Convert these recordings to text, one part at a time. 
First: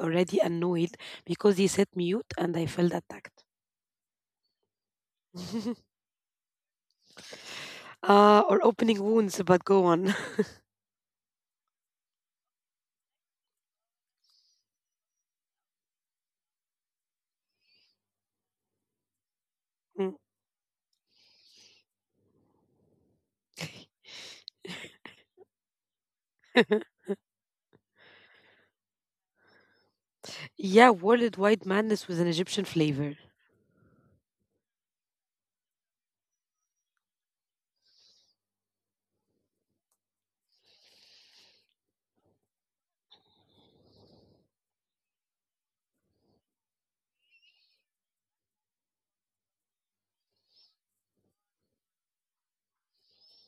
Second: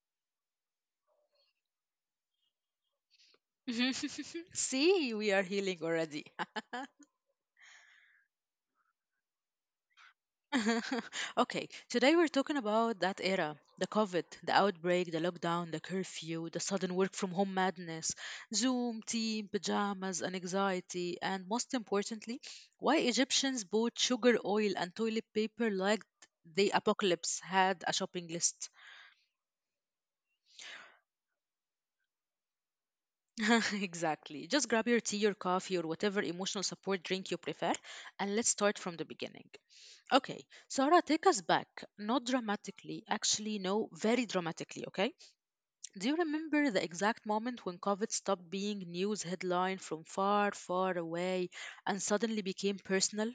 already annoyed because he said mute and I felt attacked. See, we are healing already. Or opening wounds, but go on. okay, today we're talking about that era the COVID, the outbreak, the lockdown, the curfew, the sudden work from home madness, Zoom, team, Mm. pajamas, and anxiety, and most importantly, why Egyptians bought sugar oil and toilet paper like the apocalypse had a shopping list. Yeah, worldwide madness with an Egyptian flavor. exactly. Just grab your tea, your coffee, or whatever emotional support drink you prefer, and let's start from the beginning. Okay, Sarah, take us back. Not dramatically, actually, no, very dramatically, okay? Do you remember the exact moment when COVID stopped being news headline from far, far away and suddenly became personal?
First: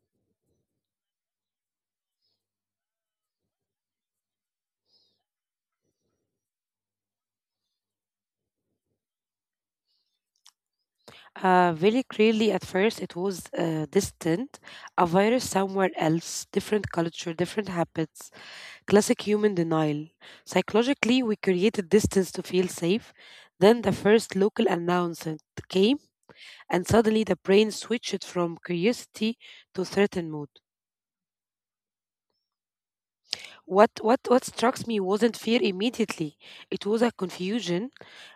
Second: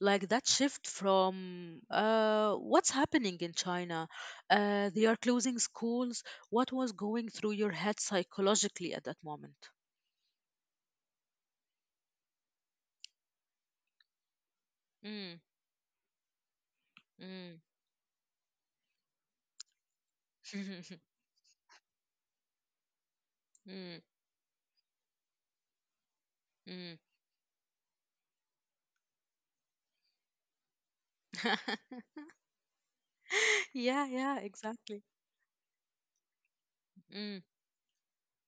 Like that shift from what's happening in China? They are closing schools. What was going through your head psychologically at that moment? Very clearly, at first, it was distant, a Mm, virus somewhere else, different culture, mm, different habits. Classic human denial. Psychologically, we created distance to feel safe. Then the mm, first local announcement came, and mm. suddenly the brain switched from curiosity to certain mood. What, Yeah, what, yeah, what struck exactly. me wasn't fear immediately, it was a Mm, confusion.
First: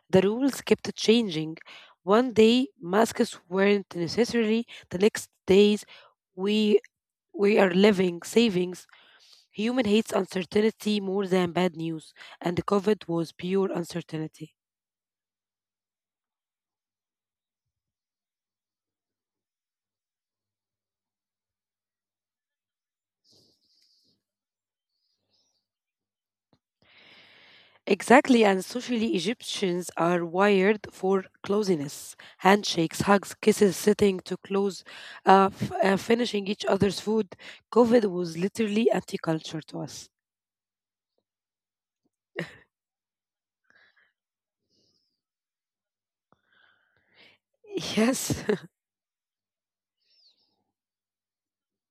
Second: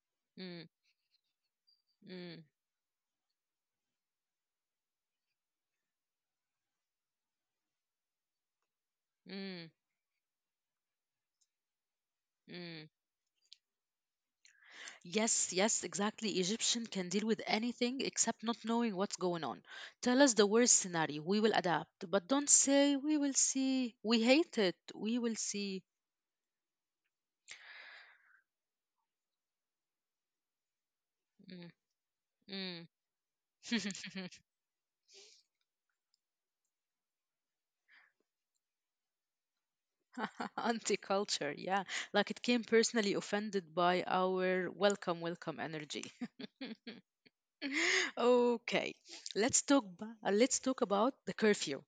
The rules mm, kept changing. One mm, day, masks weren't necessary, the next days, we, we are living savings. mm, Human hates uncertainty more than bad news, and the mm. COVID was pure uncertainty. Yes, yes, exactly. Egyptian can deal with anything except not knowing what's going on. Tell us the worst scenario. We will adapt. But don't say, we will see. We hate it. We will see. Exactly, and socially, Egyptians are wired for closeness Mm, handshakes, hugs, kisses, sitting mm. to close, finishing each other's food. COVID was literally anti culture to us. Anti-culture, yeah. Like it came personally offended by our welcome, welcome energy. Yes. Okay, let's talk. Let's talk about the curfew,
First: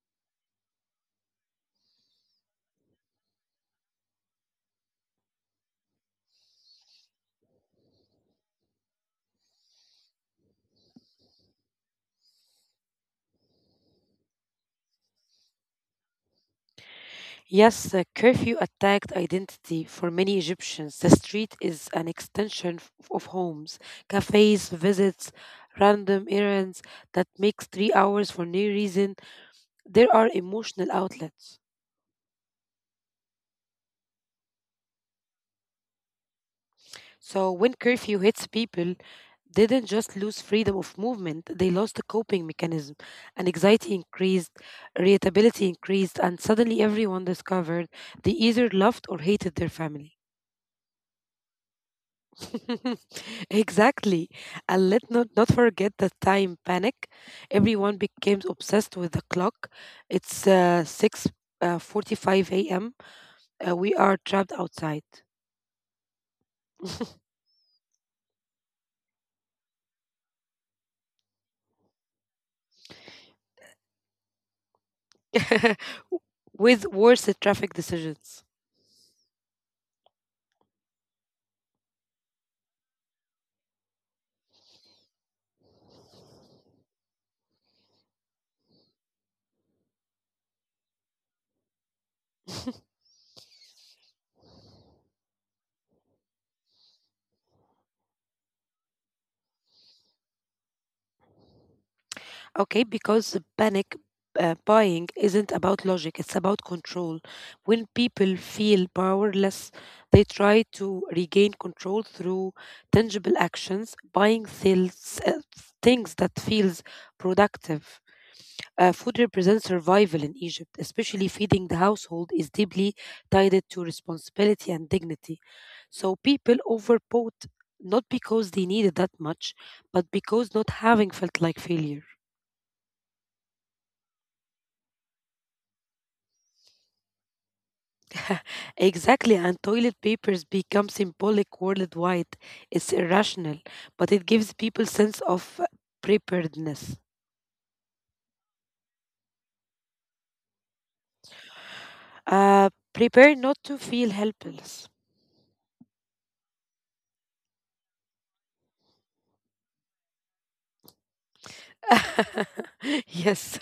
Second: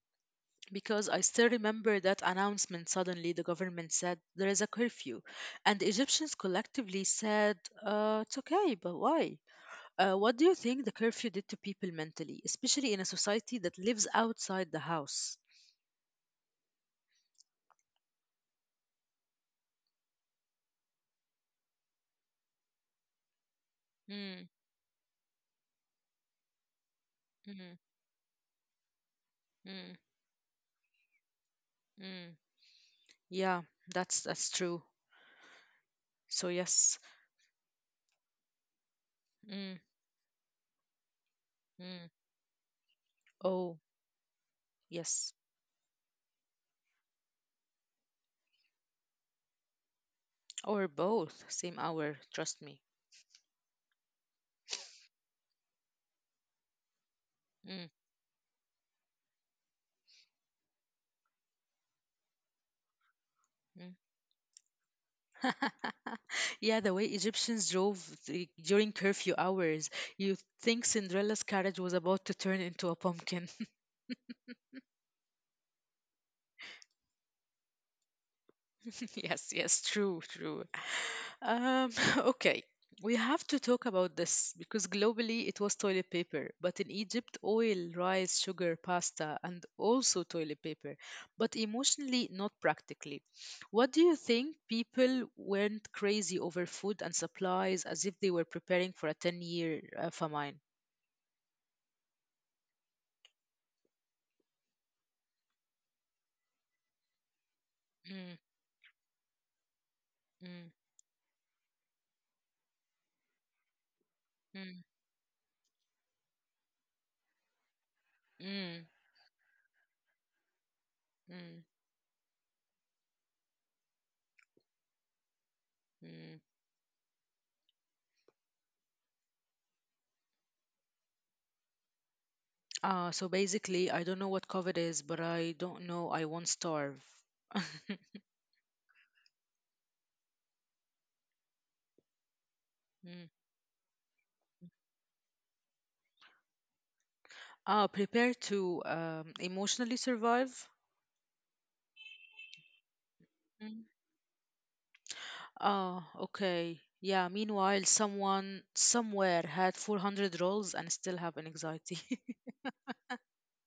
because I still remember that announcement. Suddenly, the government said there is a curfew, and the Egyptians collectively said, it's okay, but why? What do you think the curfew did to people mentally, especially in a society that lives outside the house? Yes, curfew attacked identity for many Egyptians. The street is an extension of homes, Mm, cafes, visits, random errands that makes mm, 3 hours for no reason. mm, There are emotional outlets. mm. Yeah, that's true. So yes. So when curfew hits, people Mm, didn't just lose freedom of movement, they lost a mm. coping mechanism. And Oh, anxiety increased, yes. irritability increased, and suddenly everyone discovered they either loved or hated their family. Or both, same hour, trust me. Exactly. And let not forget the time panic. Everyone Mm, became obsessed with the clock. It's 6 uh, a.m. We mm. are trapped outside. Yeah, the way Egyptians drove during curfew hours, you'd think Cinderella's carriage was about to turn into a pumpkin. With worse traffic decisions. Yes, yes, true, true. Um, okay, we have to talk about this because globally it was toilet paper, but in Egypt, oil, rice, sugar, pasta, and also toilet paper, but emotionally, not practically. What do you think people went crazy over food and supplies as if they were preparing for a 10 year famine? Okay, because the panic buying isn't about logic, it's about control. When people feel Mm, powerless, they try to mm, regain control through tangible actions, buying things, mm, uh, things that feels productive. Food mm, represents survival in Egypt, especially feeding the mm, household is deeply tied to responsibility and dignity. So people mm. overbought not because they needed that much, but because not having felt like failure. So basically, I don't know what COVID is, but I don't know. I won't starve. Exactly, and toilet papers become symbolic worldwide. It's irrational, Mm. but it gives people sense of preparedness. Ah, prepare to emotionally survive. Prepare not to Mm. feel helpless. Ah, okay. Yeah, meanwhile, someone somewhere had 400 rolls and still have an anxiety. yes,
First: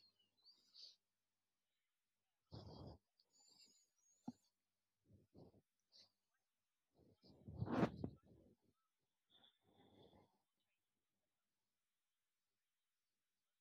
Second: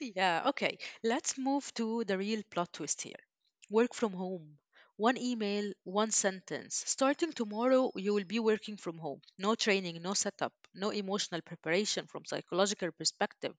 Yeah, okay. Let's move to the real plot twist here. Work from home. One email, one sentence. Starting tomorrow, you will be working from home. No training, no setup, no emotional preparation from psychological perspective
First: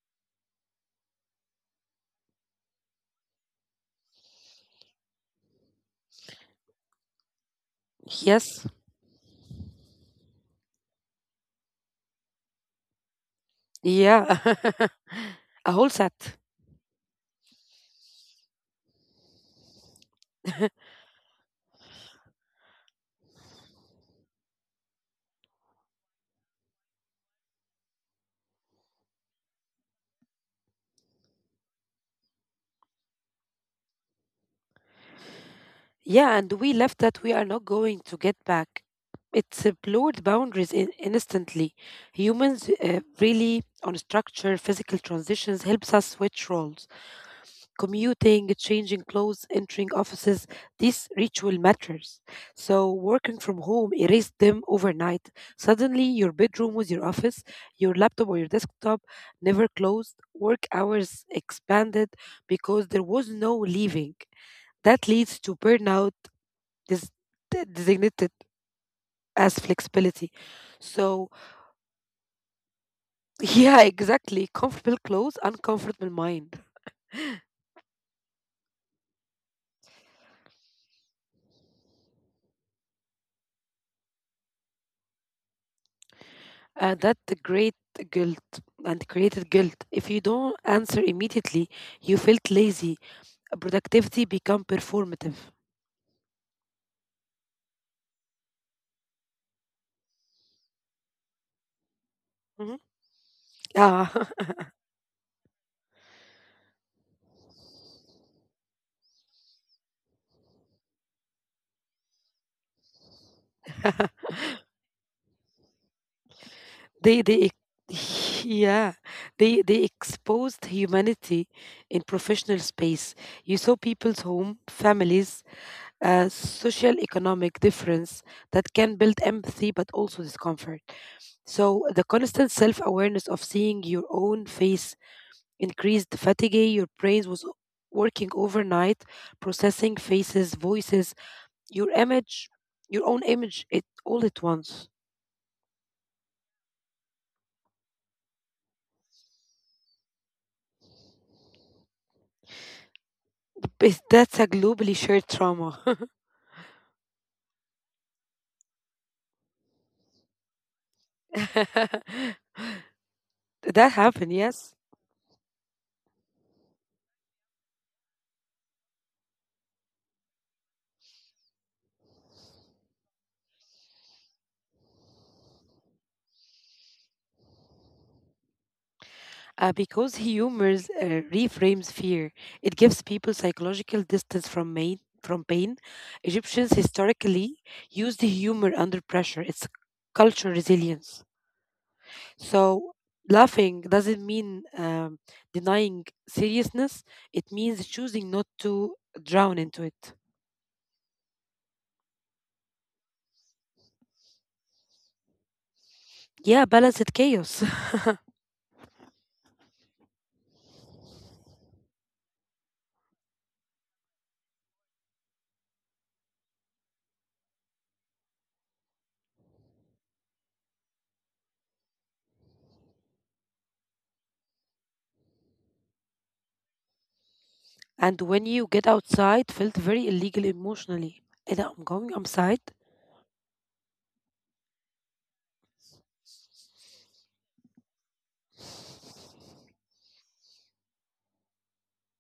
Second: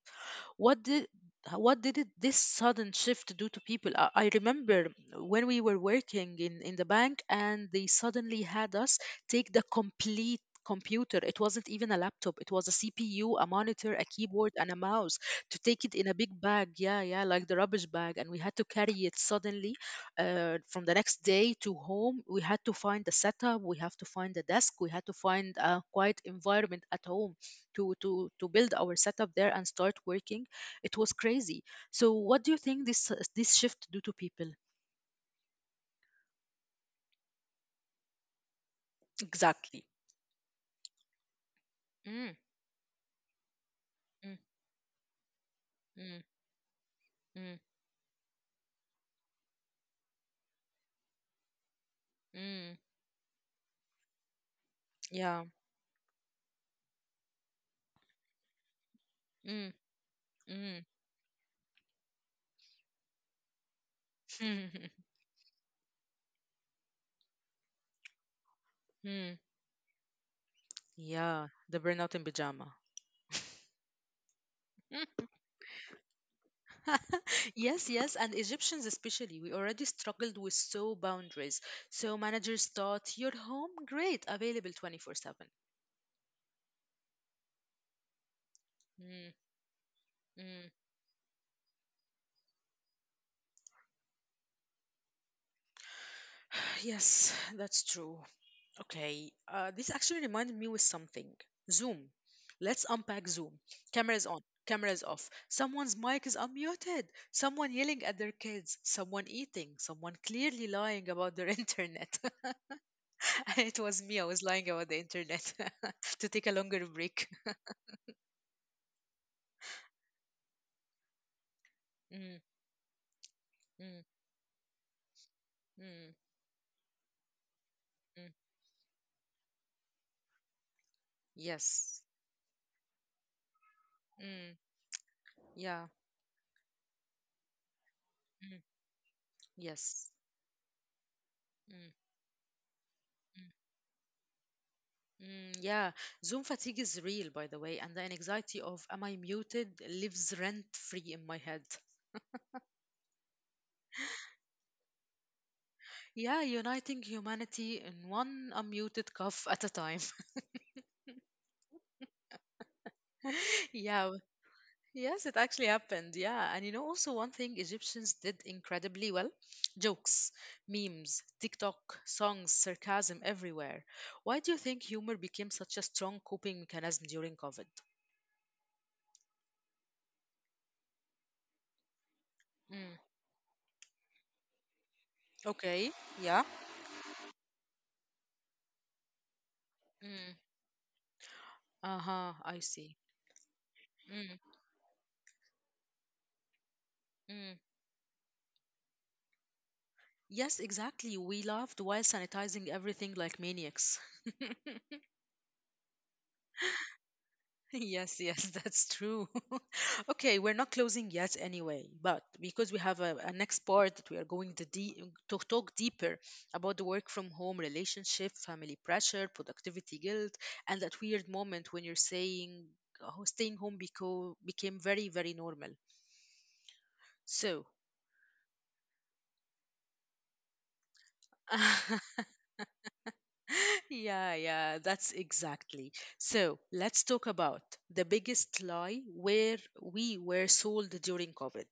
what did what did this sudden shift do to people? I remember when we were working in the bank and they suddenly yes, had us take the complete computer. It wasn't even a laptop, it was a CPU, a monitor, a yeah, keyboard, and a mouse to a whole take it in a big set. bag. Yeah, yeah, like the rubbish bag. And we had to carry it suddenly from the next day to home. We had to find a setup, we have to find a desk, we had to find a quiet environment at home to build our setup there and start working it was crazy. So what do you think this this shift do to people Yeah, and we left that we are not going to get back. It's exactly? blurred boundaries instantly. Mm, Humans really on mm, structure, physical transitions helps us mm, switch roles. mm, Commuting, changing clothes, entering offices, these ritual matters. mm. So working from home erased them overnight. Yeah. Suddenly your bedroom was your office, your laptop or your desktop never Mm, closed, work mm. hours expanded because there was no leaving. That leads to burnout is designated Mm. as flexibility. So, Yeah. The burnout in pajama. yeah, exactly. Comfortable clothes, uncomfortable mind. Yes, yes, and Egyptians especially, we already struggled with so boundaries. So managers thought your home, great, available 24/7. And that the great guilt and Mm, created guilt. If you don't mm. answer immediately, you felt lazy. Productivity become performative. Yes, that's true. Okay, this actually reminded me with something. Zoom. Mhm. Let's unpack Zoom. Yeah, Cameras on, cameras off. Someone's mic is unmuted. Someone yelling at their kids. Someone eating. Someone clearly lying about their internet. It was me. I was lying about the internet to take a longer they break. they yeah, they exposed humanity in Mm, professional space. You saw mm, people's home, families, mm, a social economic difference mm. that can build empathy but also discomfort. So, the Yes. constant self awareness of seeing your own Mm, face yeah. increased fatigue, your brain was working Mm, overnight, processing yes. faces, voices, Mm, your mm. image, your own image, it all at once. Mm, yeah, Zoom fatigue is real, by the way, and the anxiety of am I muted lives rent free in my head. That's a globally shared trauma. Yeah, uniting humanity in one unmuted cough at a time. That Yeah, happened, yes. yes, it actually happened. Yeah, and you know, also one thing Egyptians did incredibly well jokes, memes, TikTok, songs, sarcasm everywhere. Why do you think humor became such a strong coping mechanism during COVID? Because humors reframes fear, it gives people Mm, psychological distance from pain. Okay, Egyptians yeah. historically used humor under pressure. It's cultural Mm, resilience. uh-huh, So I see. laughing doesn't mean Mm. Denying seriousness. It means Mm. choosing not to drown into it. Yes, exactly. We laughed while sanitizing everything like maniacs. Yeah, balance it chaos. Yes, yes, that's true. Okay, we're not closing yet anyway, but because we have a next part that we are going to, to talk deeper about the work from home relationship, family pressure, productivity guilt, and that weird moment when you're saying oh, staying home became very, very normal. So, And when you get outside, felt very illegal emotionally. And I'm going outside. yeah, yeah, that's exactly. So let's talk about the biggest lie where we were sold during COVID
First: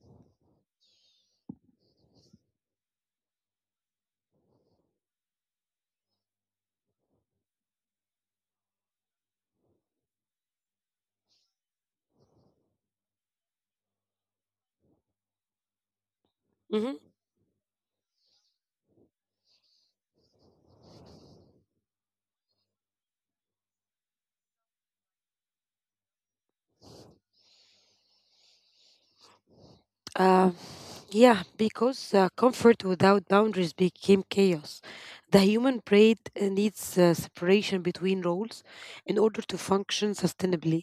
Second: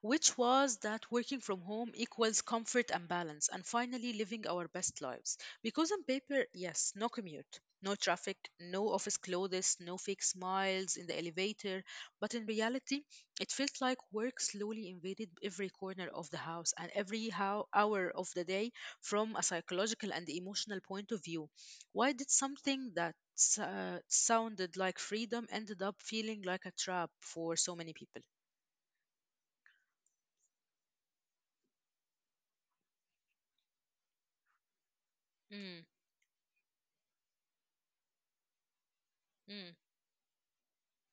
which was that working from home equals comfort and balance and finally living our best lives. Because on paper, yes, no commute, no traffic, no office clothes, no fake smiles in the elevator, but in reality, it felt like work slowly invaded every corner of the house and Hmm. every hour of the day from a psychological and emotional point of view. Why did something that sounded like freedom ended up feeling like a trap for so many people? Uh, yeah, because comfort without boundaries became chaos. The Mm, human brain needs separation between roles in order mm. to function sustainably.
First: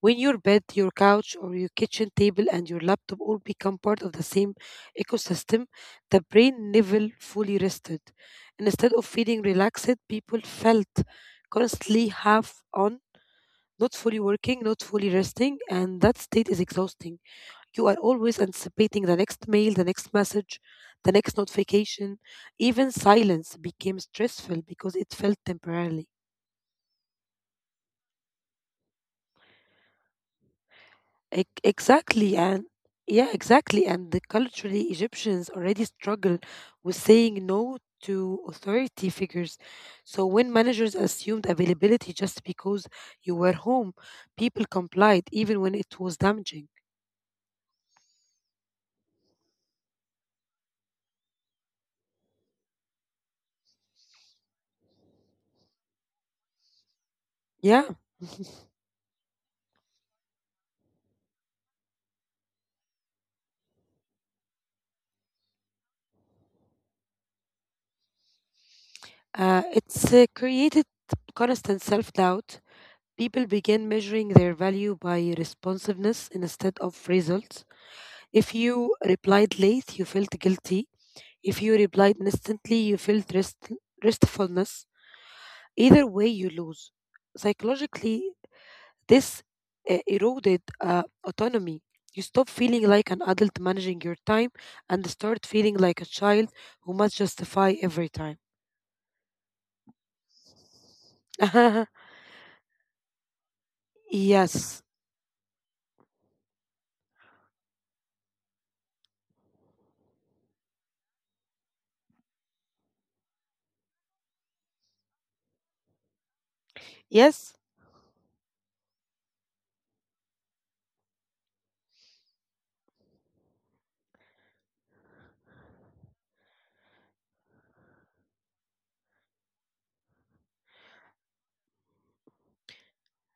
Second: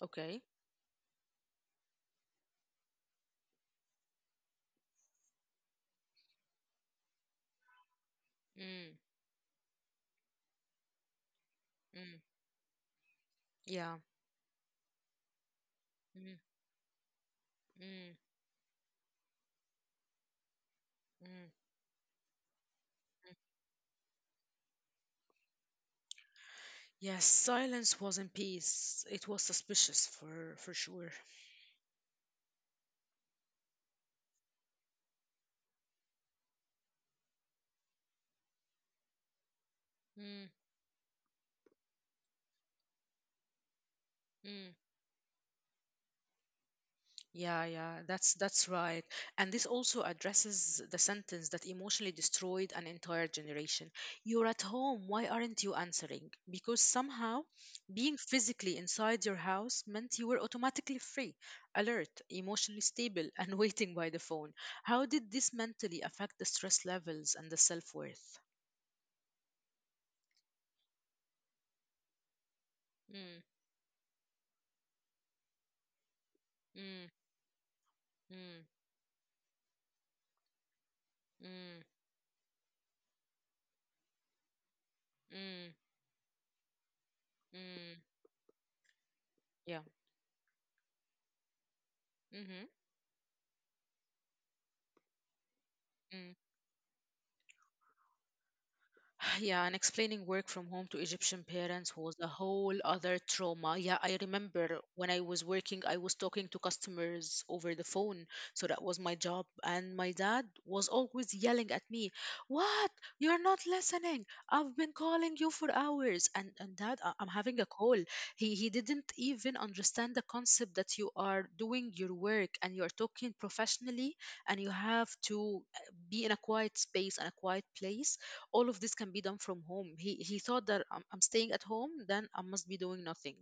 When your Okay. bed, your couch, or your kitchen table and your laptop all become part of the same ecosystem, the brain never fully rested. Instead Mm, of feeling relaxed, people felt constantly mm, half on, not yeah. fully working, not fully resting, and that Mm, state is exhausting. You are mm, always anticipating the next mail, the next message, the next mm. notification. Even silence became stressful because it felt temporary. Yes, silence wasn't peace. It was suspicious for sure. Exactly, and yeah, exactly. And the culturally, Egyptians already struggle with saying no to authority figures. So Mm, when managers assumed availability just because you were home, people mm, complied, even when it was damaging. yeah, yeah, that's right. And this also addresses the sentence that emotionally destroyed an entire generation. You're at home, why aren't you answering? Because somehow Yeah, being physically inside your house meant you were automatically free, alert, emotionally stable, and waiting by the phone. How did this mentally affect the stress levels and the self-worth? It's created constant self doubt. Mm, People begin measuring their value by responsiveness instead of mm, results. If mm, you replied late, you felt guilty. If you mm, replied instantly, you felt restfulness. mm, Either way, you lose. mm. Psychologically, this Yeah. Eroded autonomy. You stop Mm-hmm. feeling like an adult managing your time and start feeling like Mm. a child who must justify every time. Yeah, and explaining work from home to Egyptian parents was a whole other trauma. Yeah, I remember yes. when I was working, I was talking to customers over the phone. So that was my job. And my dad was always yelling at me, what? You're not listening. I've been calling you for hours. And dad, I'm having a Yes. call. He didn't even understand the concept that you are doing your work and you're talking professionally and you have to be in a quiet space and a quiet place all of this can be done from home. He thought that I'm staying at home, then I must be doing nothing.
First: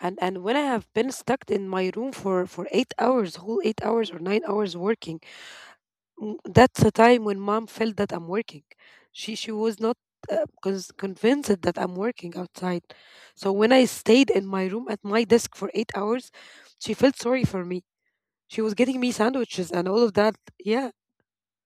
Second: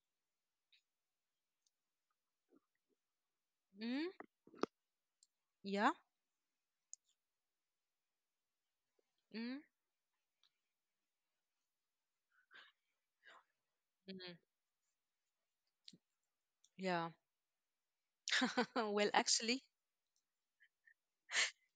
And when I have been stuck in my room for 8 hours, whole 8 Mm, hours or 9 hours working, yeah, that's the time when mom felt that I'm working. She mm, was not convinced that I'm working outside. So when I stayed mm, in my room at my desk for 8 hours, she yeah. felt sorry for me. She was Well, getting me actually, sandwiches and all of that. Yeah.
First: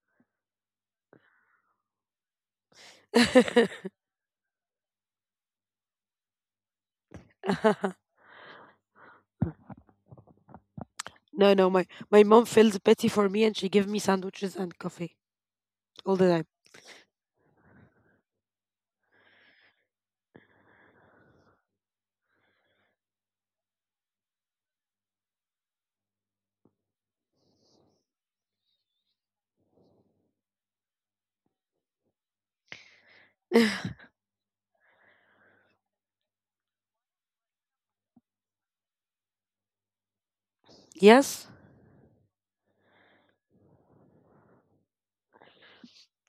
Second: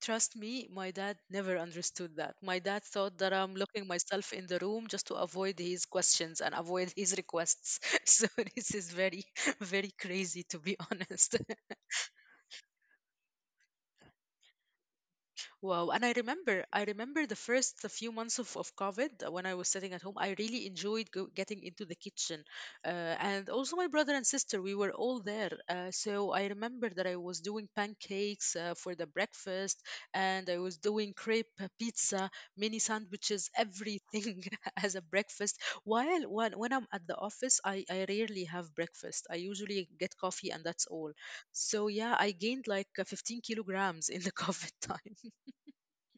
trust me, my dad never understood that. My dad thought that I'm locking myself in the room just to avoid his questions and avoid his requests. so this is very, very crazy, to be honest. no, no, my mom feels pity for me and she gave me sandwiches and coffee Wow, and all the time. I remember the first few months of COVID when I was sitting at home, I really enjoyed getting into the kitchen. Uh, and also my brother and sister, we were all there. So I remember that I was doing pancakes for the breakfast and I was doing crepe pizza, mini sandwiches, everything as a breakfast. While when I'm at the office, I rarely have breakfast. I usually get coffee and that's all. Yes, So yeah, I gained like 15 kilograms in the COVID time.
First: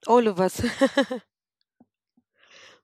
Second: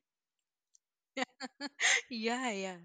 all of us. Yeah, yeah.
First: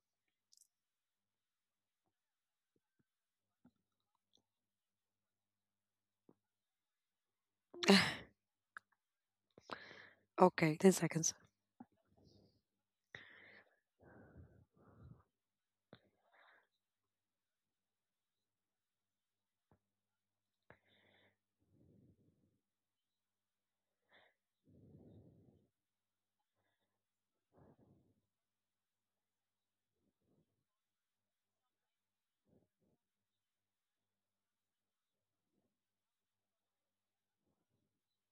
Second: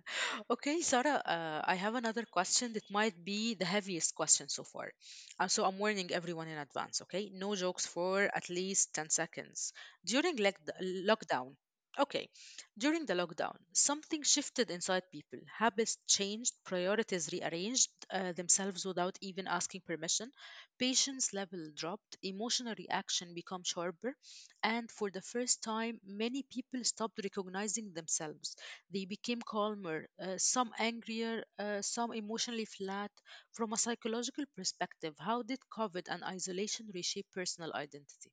Okay, Sarah, I have another question that might be the heaviest question so far. So I'm warning everyone in advance, okay? No jokes for at least 10 seconds. During okay, 10 seconds. lockdown, okay, during the lockdown, something shifted inside people. Habits changed, priorities rearranged themselves without even asking permission. Patience level dropped, emotional reaction became sharper, and for the first time, many people stopped recognizing themselves they became calmer, some angrier, some emotionally flat. From a psychological perspective, how did COVID and isolation reshape personal identity?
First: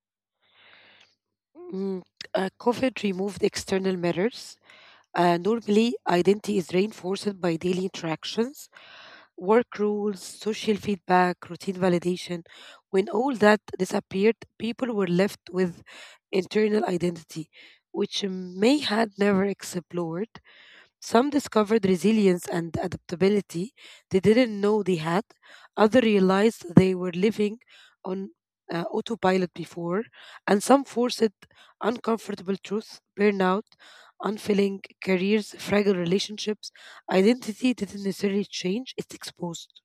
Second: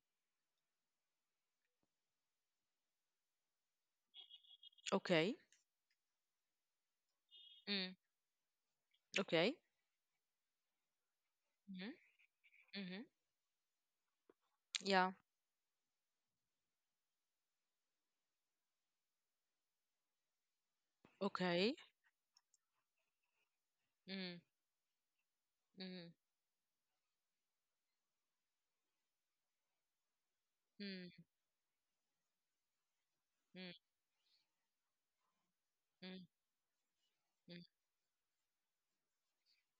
Mm, COVID removed external mirrors. Okay. Normally, identity is reinforced by daily Mm. interactions, Okay. work rules, social feedback, routine Hmm. validation. Hmm. When all that disappeared, people were Yeah. left with internal identity, which may had never explored. Some Okay. discovered resilience and adaptability they Mm. didn't know they had. Others Mm. realized they were living on autopilot before, and some Mm. forced uncomfortable truths, burnout, Mm. unfilling careers, fragile Mm. relationships. Mm. Identity didn't necessarily change; it's exposed.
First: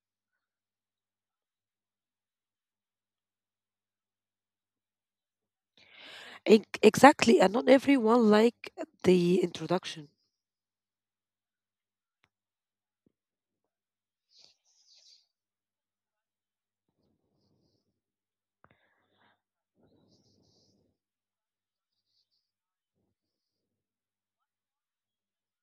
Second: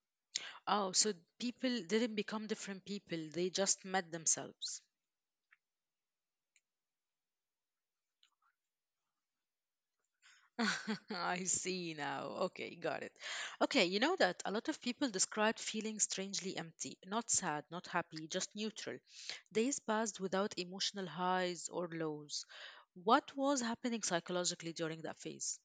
Oh, so people didn't become different people, they just met themselves. Exactly, and not everyone like the introduction. I see now. Okay, got it. Okay, you know that a lot of people describe feeling strangely empty, not sad, not happy, just neutral. Days passed without emotional highs or lows. What was happening psychologically during that phase?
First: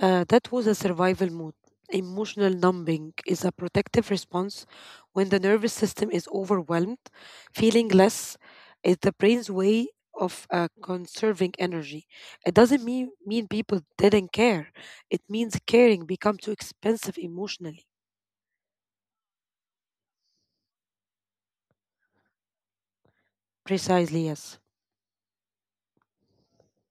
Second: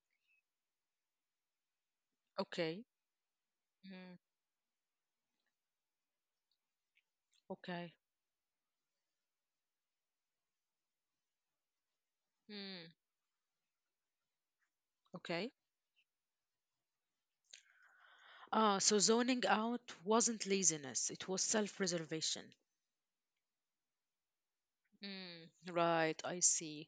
That was a survival mode. Emotional Okay. numbing is a protective Mm, response when the nervous system is overwhelmed. Feeling okay. less is the brain's way of conserving energy. It doesn't Mm, mean people didn't care, it okay. means caring become too expensive emotionally. Ah, so zoning out wasn't laziness, it was self preservation. Precisely, yes. Mm, right, I see.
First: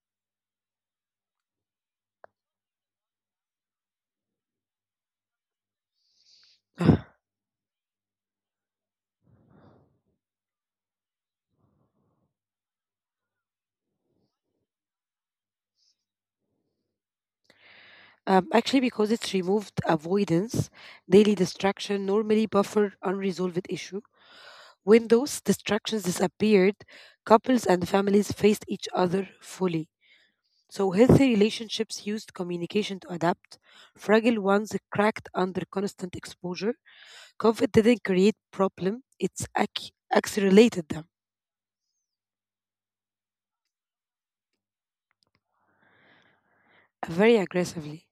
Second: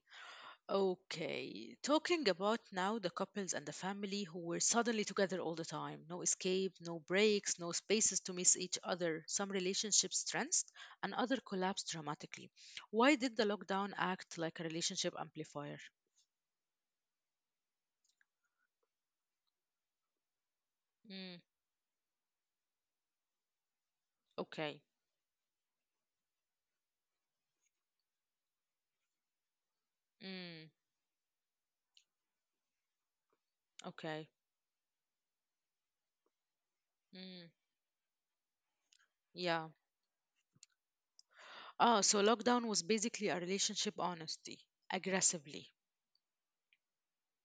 Okay, talking about now the couples and the family who were suddenly together all the time. No escape, no breaks, no spaces to miss each other. Some relationships strengthened and other collapsed dramatically. Why did the lockdown act like a relationship amplifier? Actually, because it's removed avoidance, daily Mm, distraction normally buffer unresolved issue. When okay. those distractions disappeared, couples and families faced each other fully. So Mm, healthy relationships used communication to adapt. Fragile ones okay. cracked under constant exposure. COVID didn't Mm, create problem; it's yeah. accelerated them Ah, so lockdown was basically a relationship honesty, aggressively. Very aggressively.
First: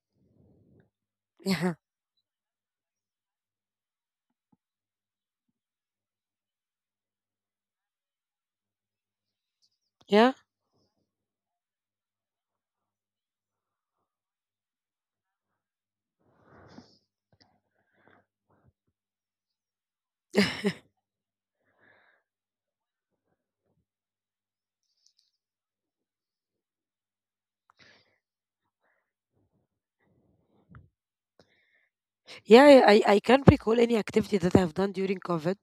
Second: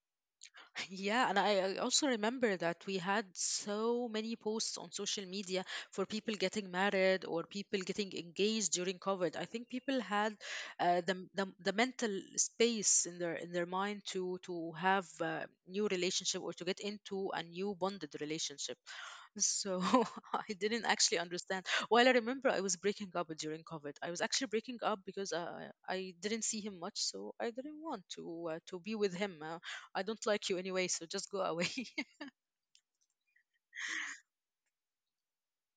Yeah, and I Yeah, I also remember that we had so many posts on social media for people getting married or people getting engaged during COVID. I think people yeah, had the mental space in their mind to have a new relationship or to get into a new bonded relationship. So I didn't actually understand. While I remember I was breaking up during COVID, I was actually breaking up because I didn't see him much, so I didn't want to be with him. I don't like you anyway, so just go away. yeah. I can't recall any activity that I've done during COVID.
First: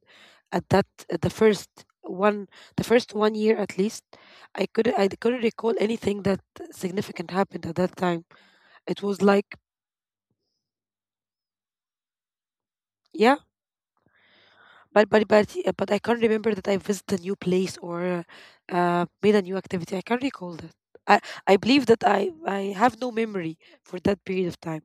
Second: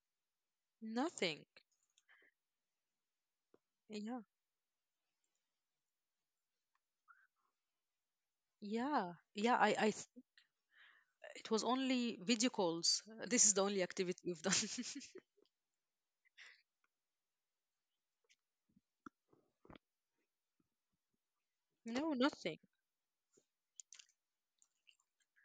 At that, at the Nothing. first one, the first 1 year at Yeah. least, I couldn't recall anything that significant happened at that time. Yeah. It Yeah. was like It was only video calls. This is the only yeah, activity we've done. but yeah, but I can't remember that I visited a new place or made a new activity. I can't recall that. I No, I believe nothing. that I have no memory for that period of time.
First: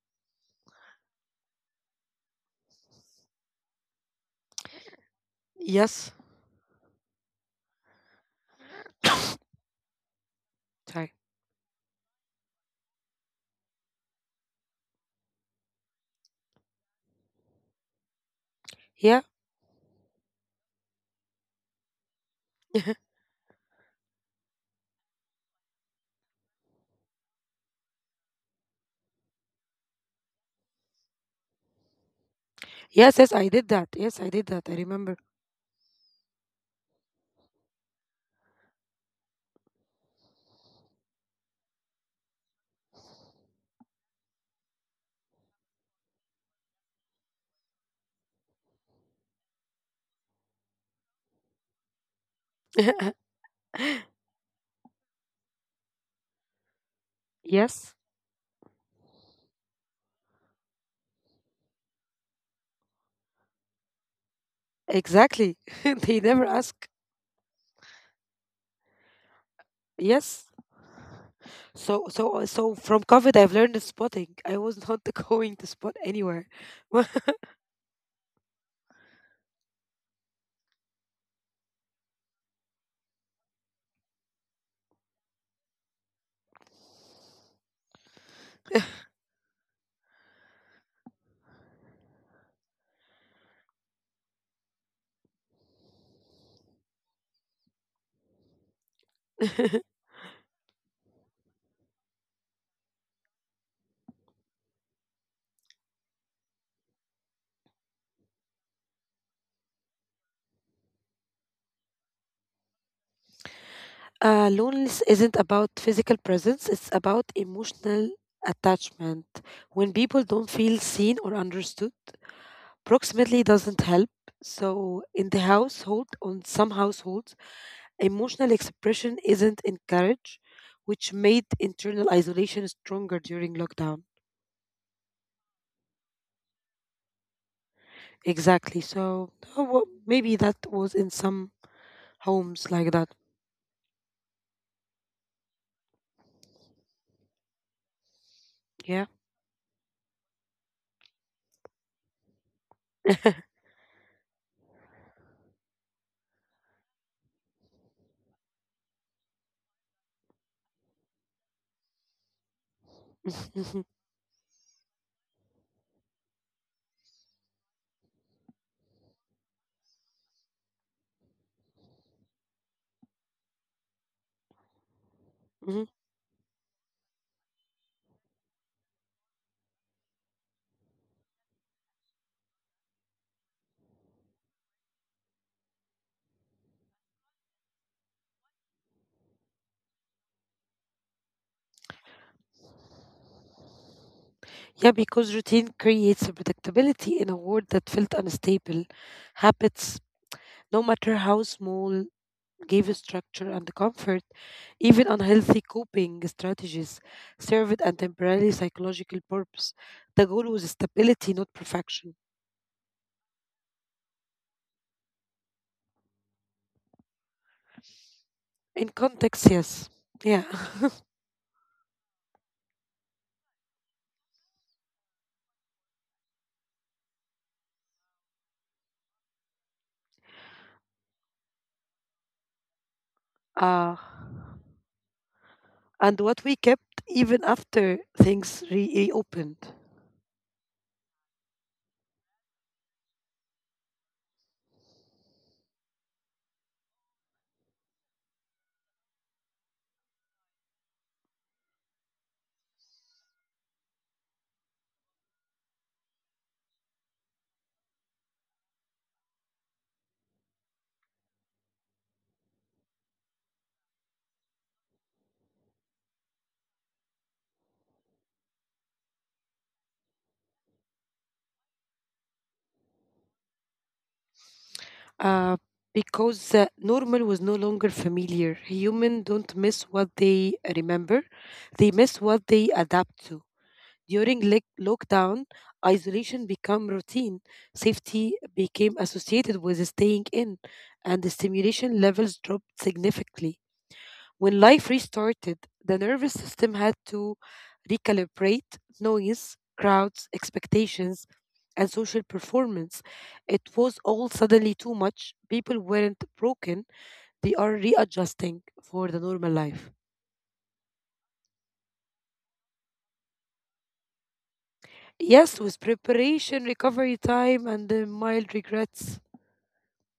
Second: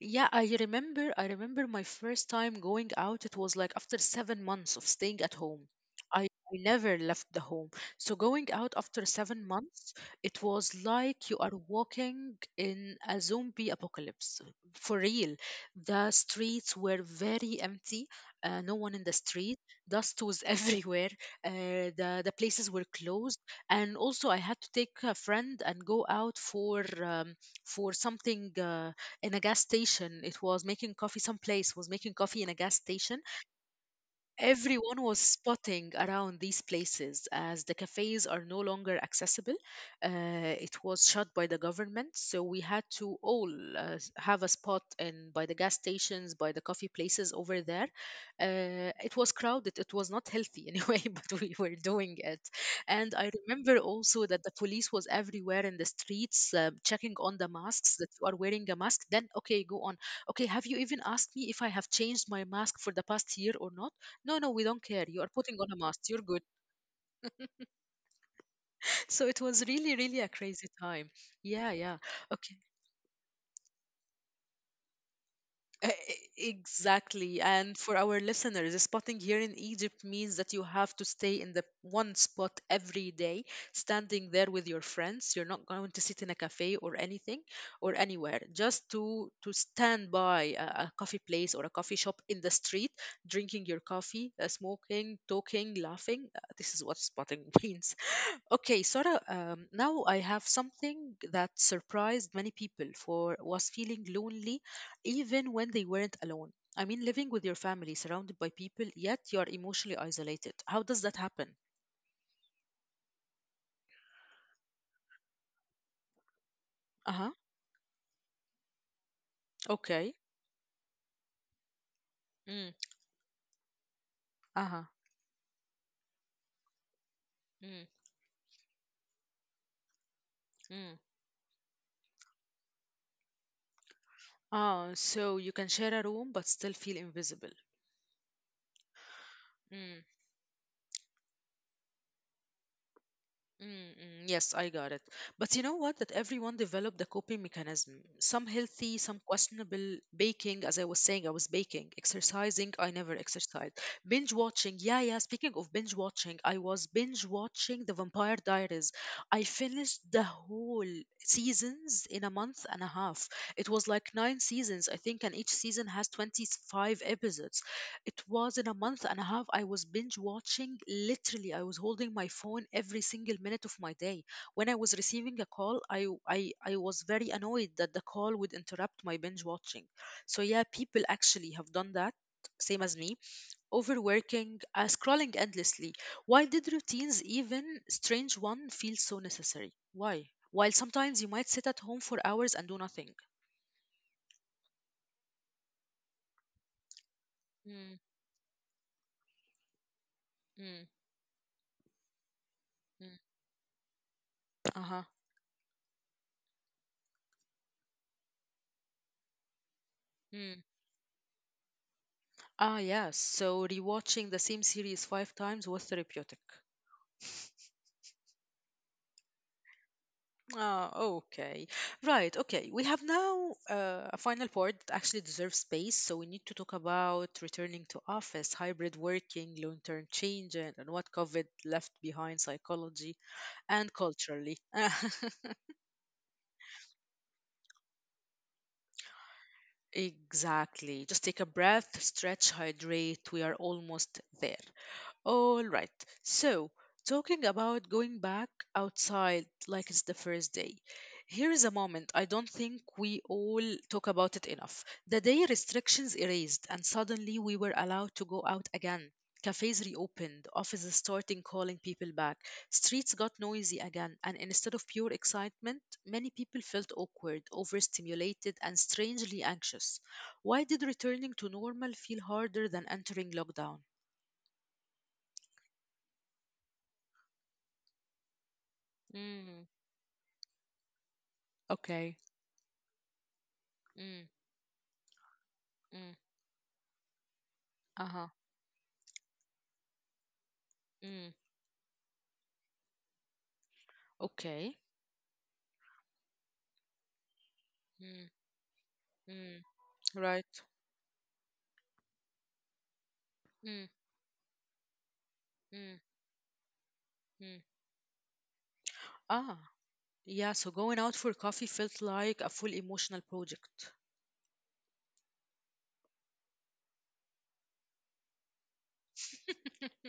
Yeah, I remember. I remember my first time going out. It was like after 7 months of staying at home. Yes, I never left the home. So going out after 7 months, it was sorry. like you are walking in a zombie apocalypse. For real, the streets were very empty. No Yeah, one in the street. Dust was everywhere. The places were closed. And also, I had to take a friend and go out for something. In a gas station. It was making coffee. Some place was making coffee in a gas yes, yes. I station. did that. Yes, I did that. I remember. Everyone was spotting around these places as the cafes are no longer accessible. It was shut by the government, so we had to all have a spot in by the gas stations, by the coffee places over there. It was crowded. It was not healthy anyway, but we were doing it. And I remember also that the police was everywhere in the streets, checking on the Yes, masks that you are wearing a mask. Then okay, go on. Okay, have you even asked me if I have changed my mask for the past year or not? No, no, we don't care. You exactly. are putting on a They mask. never You're good. ask. So it was really, really Yes. a crazy time. Yeah, So yeah. so so Okay. from COVID, I've learned the spotting. I was not going to spot E- anywhere. Exactly. And for our listeners, spotting here in Egypt means that you have to stay in the one spot every day, standing there with your friends. You're not going to sit in a cafe or anything or anywhere. Just to stand by a coffee place or a coffee shop in the street, drinking your coffee, smoking, talking, laughing. This is what spotting means. Okay, Sara, now I have something that surprised many people for was feeling lonely even when they weren't alone. I mean, living with your family, surrounded by people, yet you are emotionally isolated. How does that happen? Loneliness isn't about physical presence, it's about Uh-huh. emotional attachment. When people don't Okay. feel seen or understood, Mm. proximity doesn't help. So, Uh-huh. in the household, on some households, Mm. emotional expression isn't encouraged, which Mm. made internal isolation stronger during lockdown. Ah, so you can share a room but still feel invisible. Exactly. So, oh, well, maybe Mm. that was in some homes like that. Mm, mm, yes, I got it. But you know what? That everyone developed a coping mechanism. Some Yeah. healthy, some questionable. Baking, as I was saying, I was baking. Exercising, I never exercised. Binge watching, yeah, yeah. Speaking of binge watching, I was binge watching The Vampire Diaries. I finished the whole seasons in a month and a half. It was like nine seasons, I think, and each season has 25 episodes. It was in a month and a half. I was binge watching. Literally, I was holding my phone every single minute of my day. When I was receiving a call, I was very annoyed that the call would interrupt my binge watching. So, yeah, people actually have done that. Same as me, overworking, scrolling endlessly. Why did routines, even strange one, feel so necessary? Why? While sometimes you might sit at home for hours and do nothing. Yeah, because routine creates a predictability in a world that felt unstable. Mm, Habits, no matter how small, mm, gave a structure and comfort. mm. Even unhealthy Uh huh. coping strategies served a temporary psychological purpose. The goal was stability, not perfection. Ah, yes. So rewatching the same series five times was therapeutic. In context, yes. Yeah. Ah, okay. Right, okay. We have now a final part that actually deserves space. So we need to talk about returning to office, hybrid working, long term changes, and what COVID left behind psychology Ah. and culturally. And what we kept even after things reopened. Exactly. Just take a breath, stretch, hydrate. We are almost there. All right. So, talking about going back outside like it's the first day, here is a moment I don't think we all talk about it enough. The day restrictions erased, and suddenly we were allowed to go out again. Cafes reopened, offices starting calling people back, streets got noisy again, and instead of pure excitement, many people felt awkward, overstimulated, and strangely anxious. Why did returning to normal feel harder than entering lockdown? uh, because normal was no longer familiar. Humans don't Hmm. miss what they remember, they Okay. miss what they adapt to. Mm, During lockdown, mm, isolation became routine. uh-huh, Safety became associated with staying in, and the mm, stimulation levels dropped significantly. When okay, life restarted, the nervous system had to mm, recalibrate noise, mm, crowds, right, expectations, and social performance. It mm, was all suddenly too much. People mm, weren't broken, they mm. are readjusting for the normal Ah, life. yeah, so going out for coffee felt like a full emotional project. Yes, with preparation, recovery time, and the mild regrets.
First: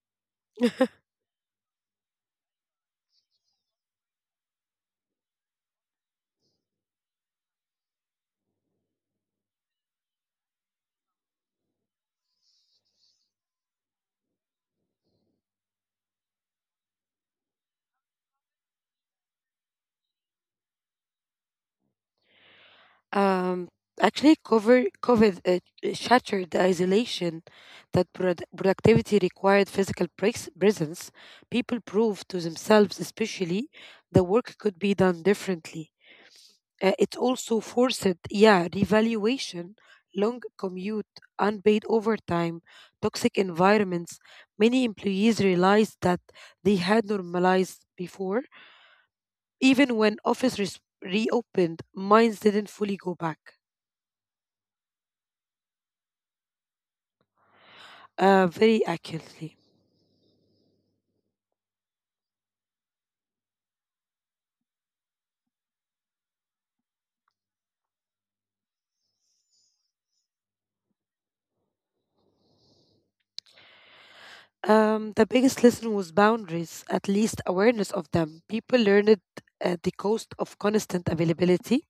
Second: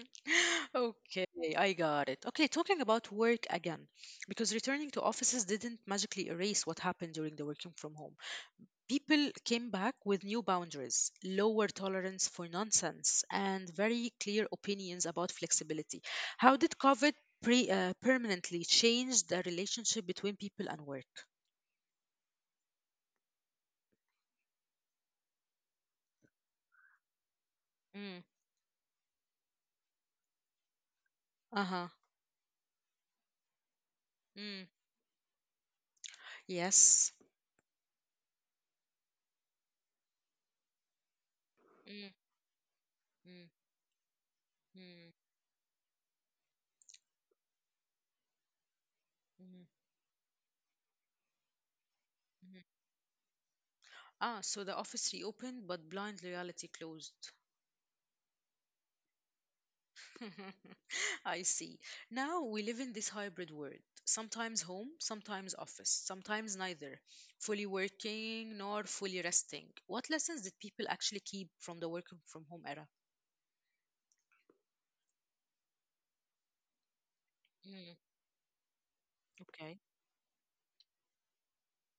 Okay, I got it. Okay, talking about work again, because returning to offices didn't magically erase what happened during the working from home. People came back with new boundaries, lower tolerance for nonsense, and very clear opinions about flexibility. How did COVID permanently change the relationship between people and work? Um, actually, COVID shattered the isolation that Mm, productivity required physical presence. uh People huh. proved to themselves, especially, the work Mm, could be done differently. Uh, yes. it also forced, yeah, revaluation, long commute, unpaid Mm, overtime, toxic mm, environments. Many mm, employees realized that they had normalized before. mm, Even when office reopened, minds mm. didn't fully go back. Ah, so the office reopened, but blind loyalty closed. Very accurately. I see. Now we live in this hybrid world, sometimes home, sometimes office, sometimes neither, fully working nor fully resting. What lessons did people actually keep from the working from home era? The biggest lesson was boundaries, at least Mm, awareness of them. People learned okay. The cost of constant availability.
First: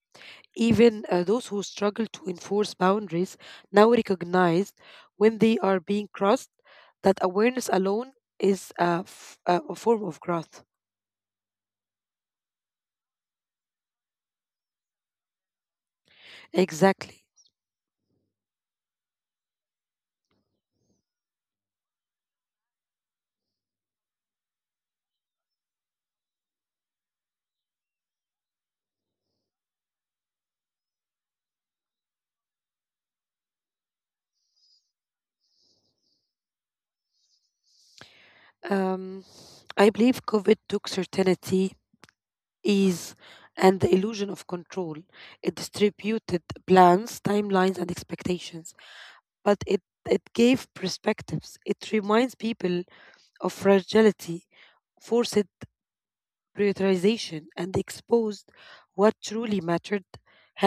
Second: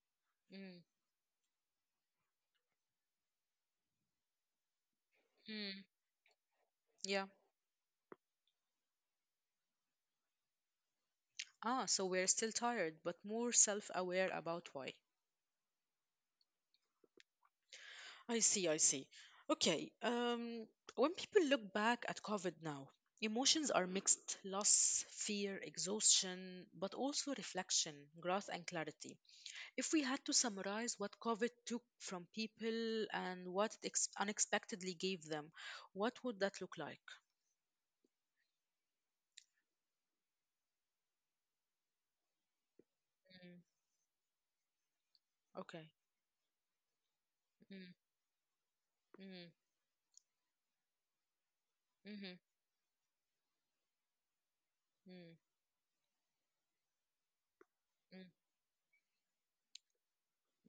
Mm, Even those who struggle to enforce boundaries now recognize when they are mm, being crossed. That yeah. awareness alone is a, f- a form of growth. Ah, so we're still tired, but more self aware about why. Exactly. I see, I see. Okay, when people look back at COVID now, emotions are mixed loss, fear, exhaustion, but also reflection, growth, and clarity. If we had to summarize what COVID took from people and what it unexpectedly gave them, what would that look like? Um, I believe COVID took certainty ease, Mm, and the illusion of control. It okay. distributed plans, timelines, and Mm, expectations, mm, but it gave perspectives. It mhm, reminds people of fragility, mm, forced prioritization, and mm, exposed what truly mattered.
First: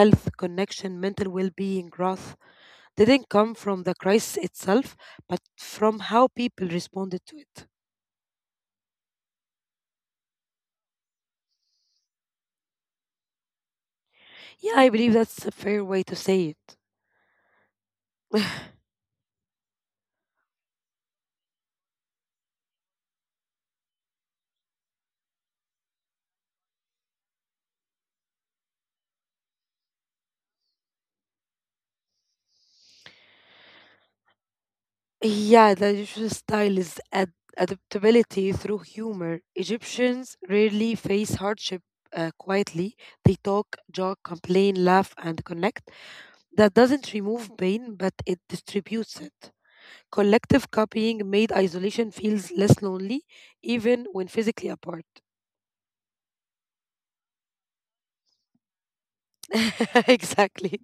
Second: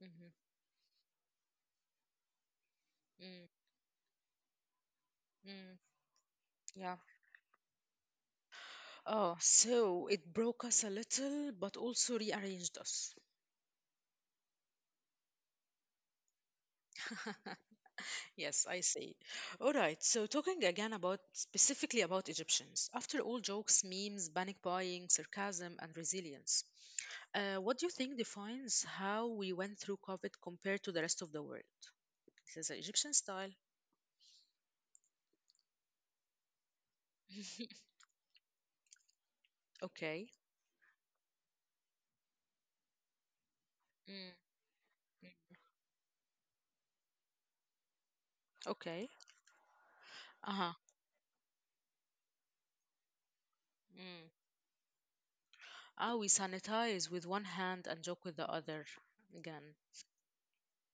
mhm, connection, mental well being, growth didn't mm, come from the crisis itself, but mm. from how people Yeah. responded to it. Oh, so it broke us a little, but also rearranged us. Yeah, I believe that's a fair way to say it. Yes, I see. All right, so talking again about specifically about Egyptians, after all jokes, memes, panic buying, sarcasm, and resilience, what do you think defines how we went through COVID compared to the rest of the world? This is an Egyptian style. Yeah, the Egyptian style is adaptability through humor. Okay. Egyptians rarely face hardship quietly. They talk, joke, Mm, complain, laugh, and mm. connect. That doesn't remove pain, but it Okay. distributes it. Uh Collective huh. copying made isolation feels less lonely, even when Mm. physically apart. Ah, we sanitize with one hand and joke with the other. Again. Exactly.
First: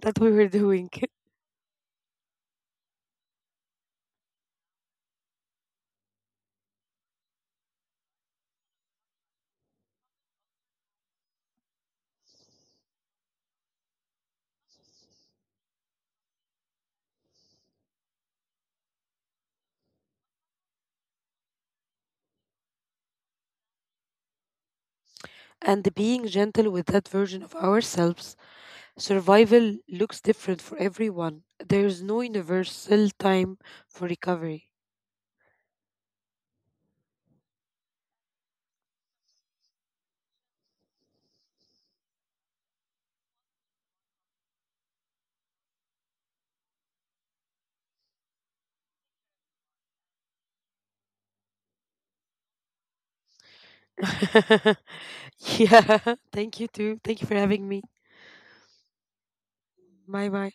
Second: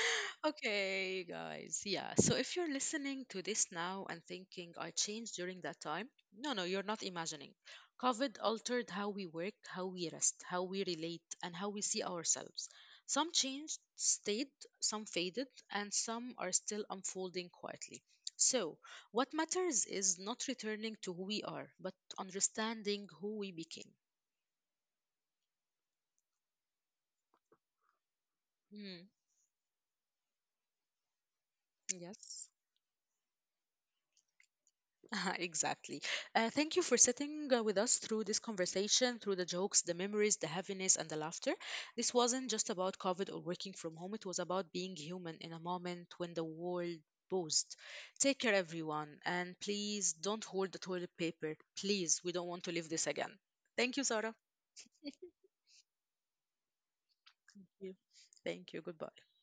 That we were doing. Okay, guys. Yeah. So if you're listening to this now and thinking I changed during that time, no, no, you're not imagining. COVID altered how we work, how we rest, how we relate, and how we see ourselves. Some changed, stayed, some faded, and some are still unfolding quietly. So, what matters is not returning to who we are, but understanding who we became. And being gentle with that version of ourselves. Survival Hmm. looks different for everyone. There is no universal Yes. time for recovery. Exactly. Thank you for sitting with us through this conversation, through the jokes, the memories, the heaviness, and the laughter. This wasn't just about COVID or working from home, it was about being human in a moment when the world buzzed. Take care, everyone, and please don't hold the toilet paper. Please, we don't want to live this again. Thank you, Sarah. Yeah, thank you too. Thank you for having me. Thank you. Thank you. Bye Goodbye. bye.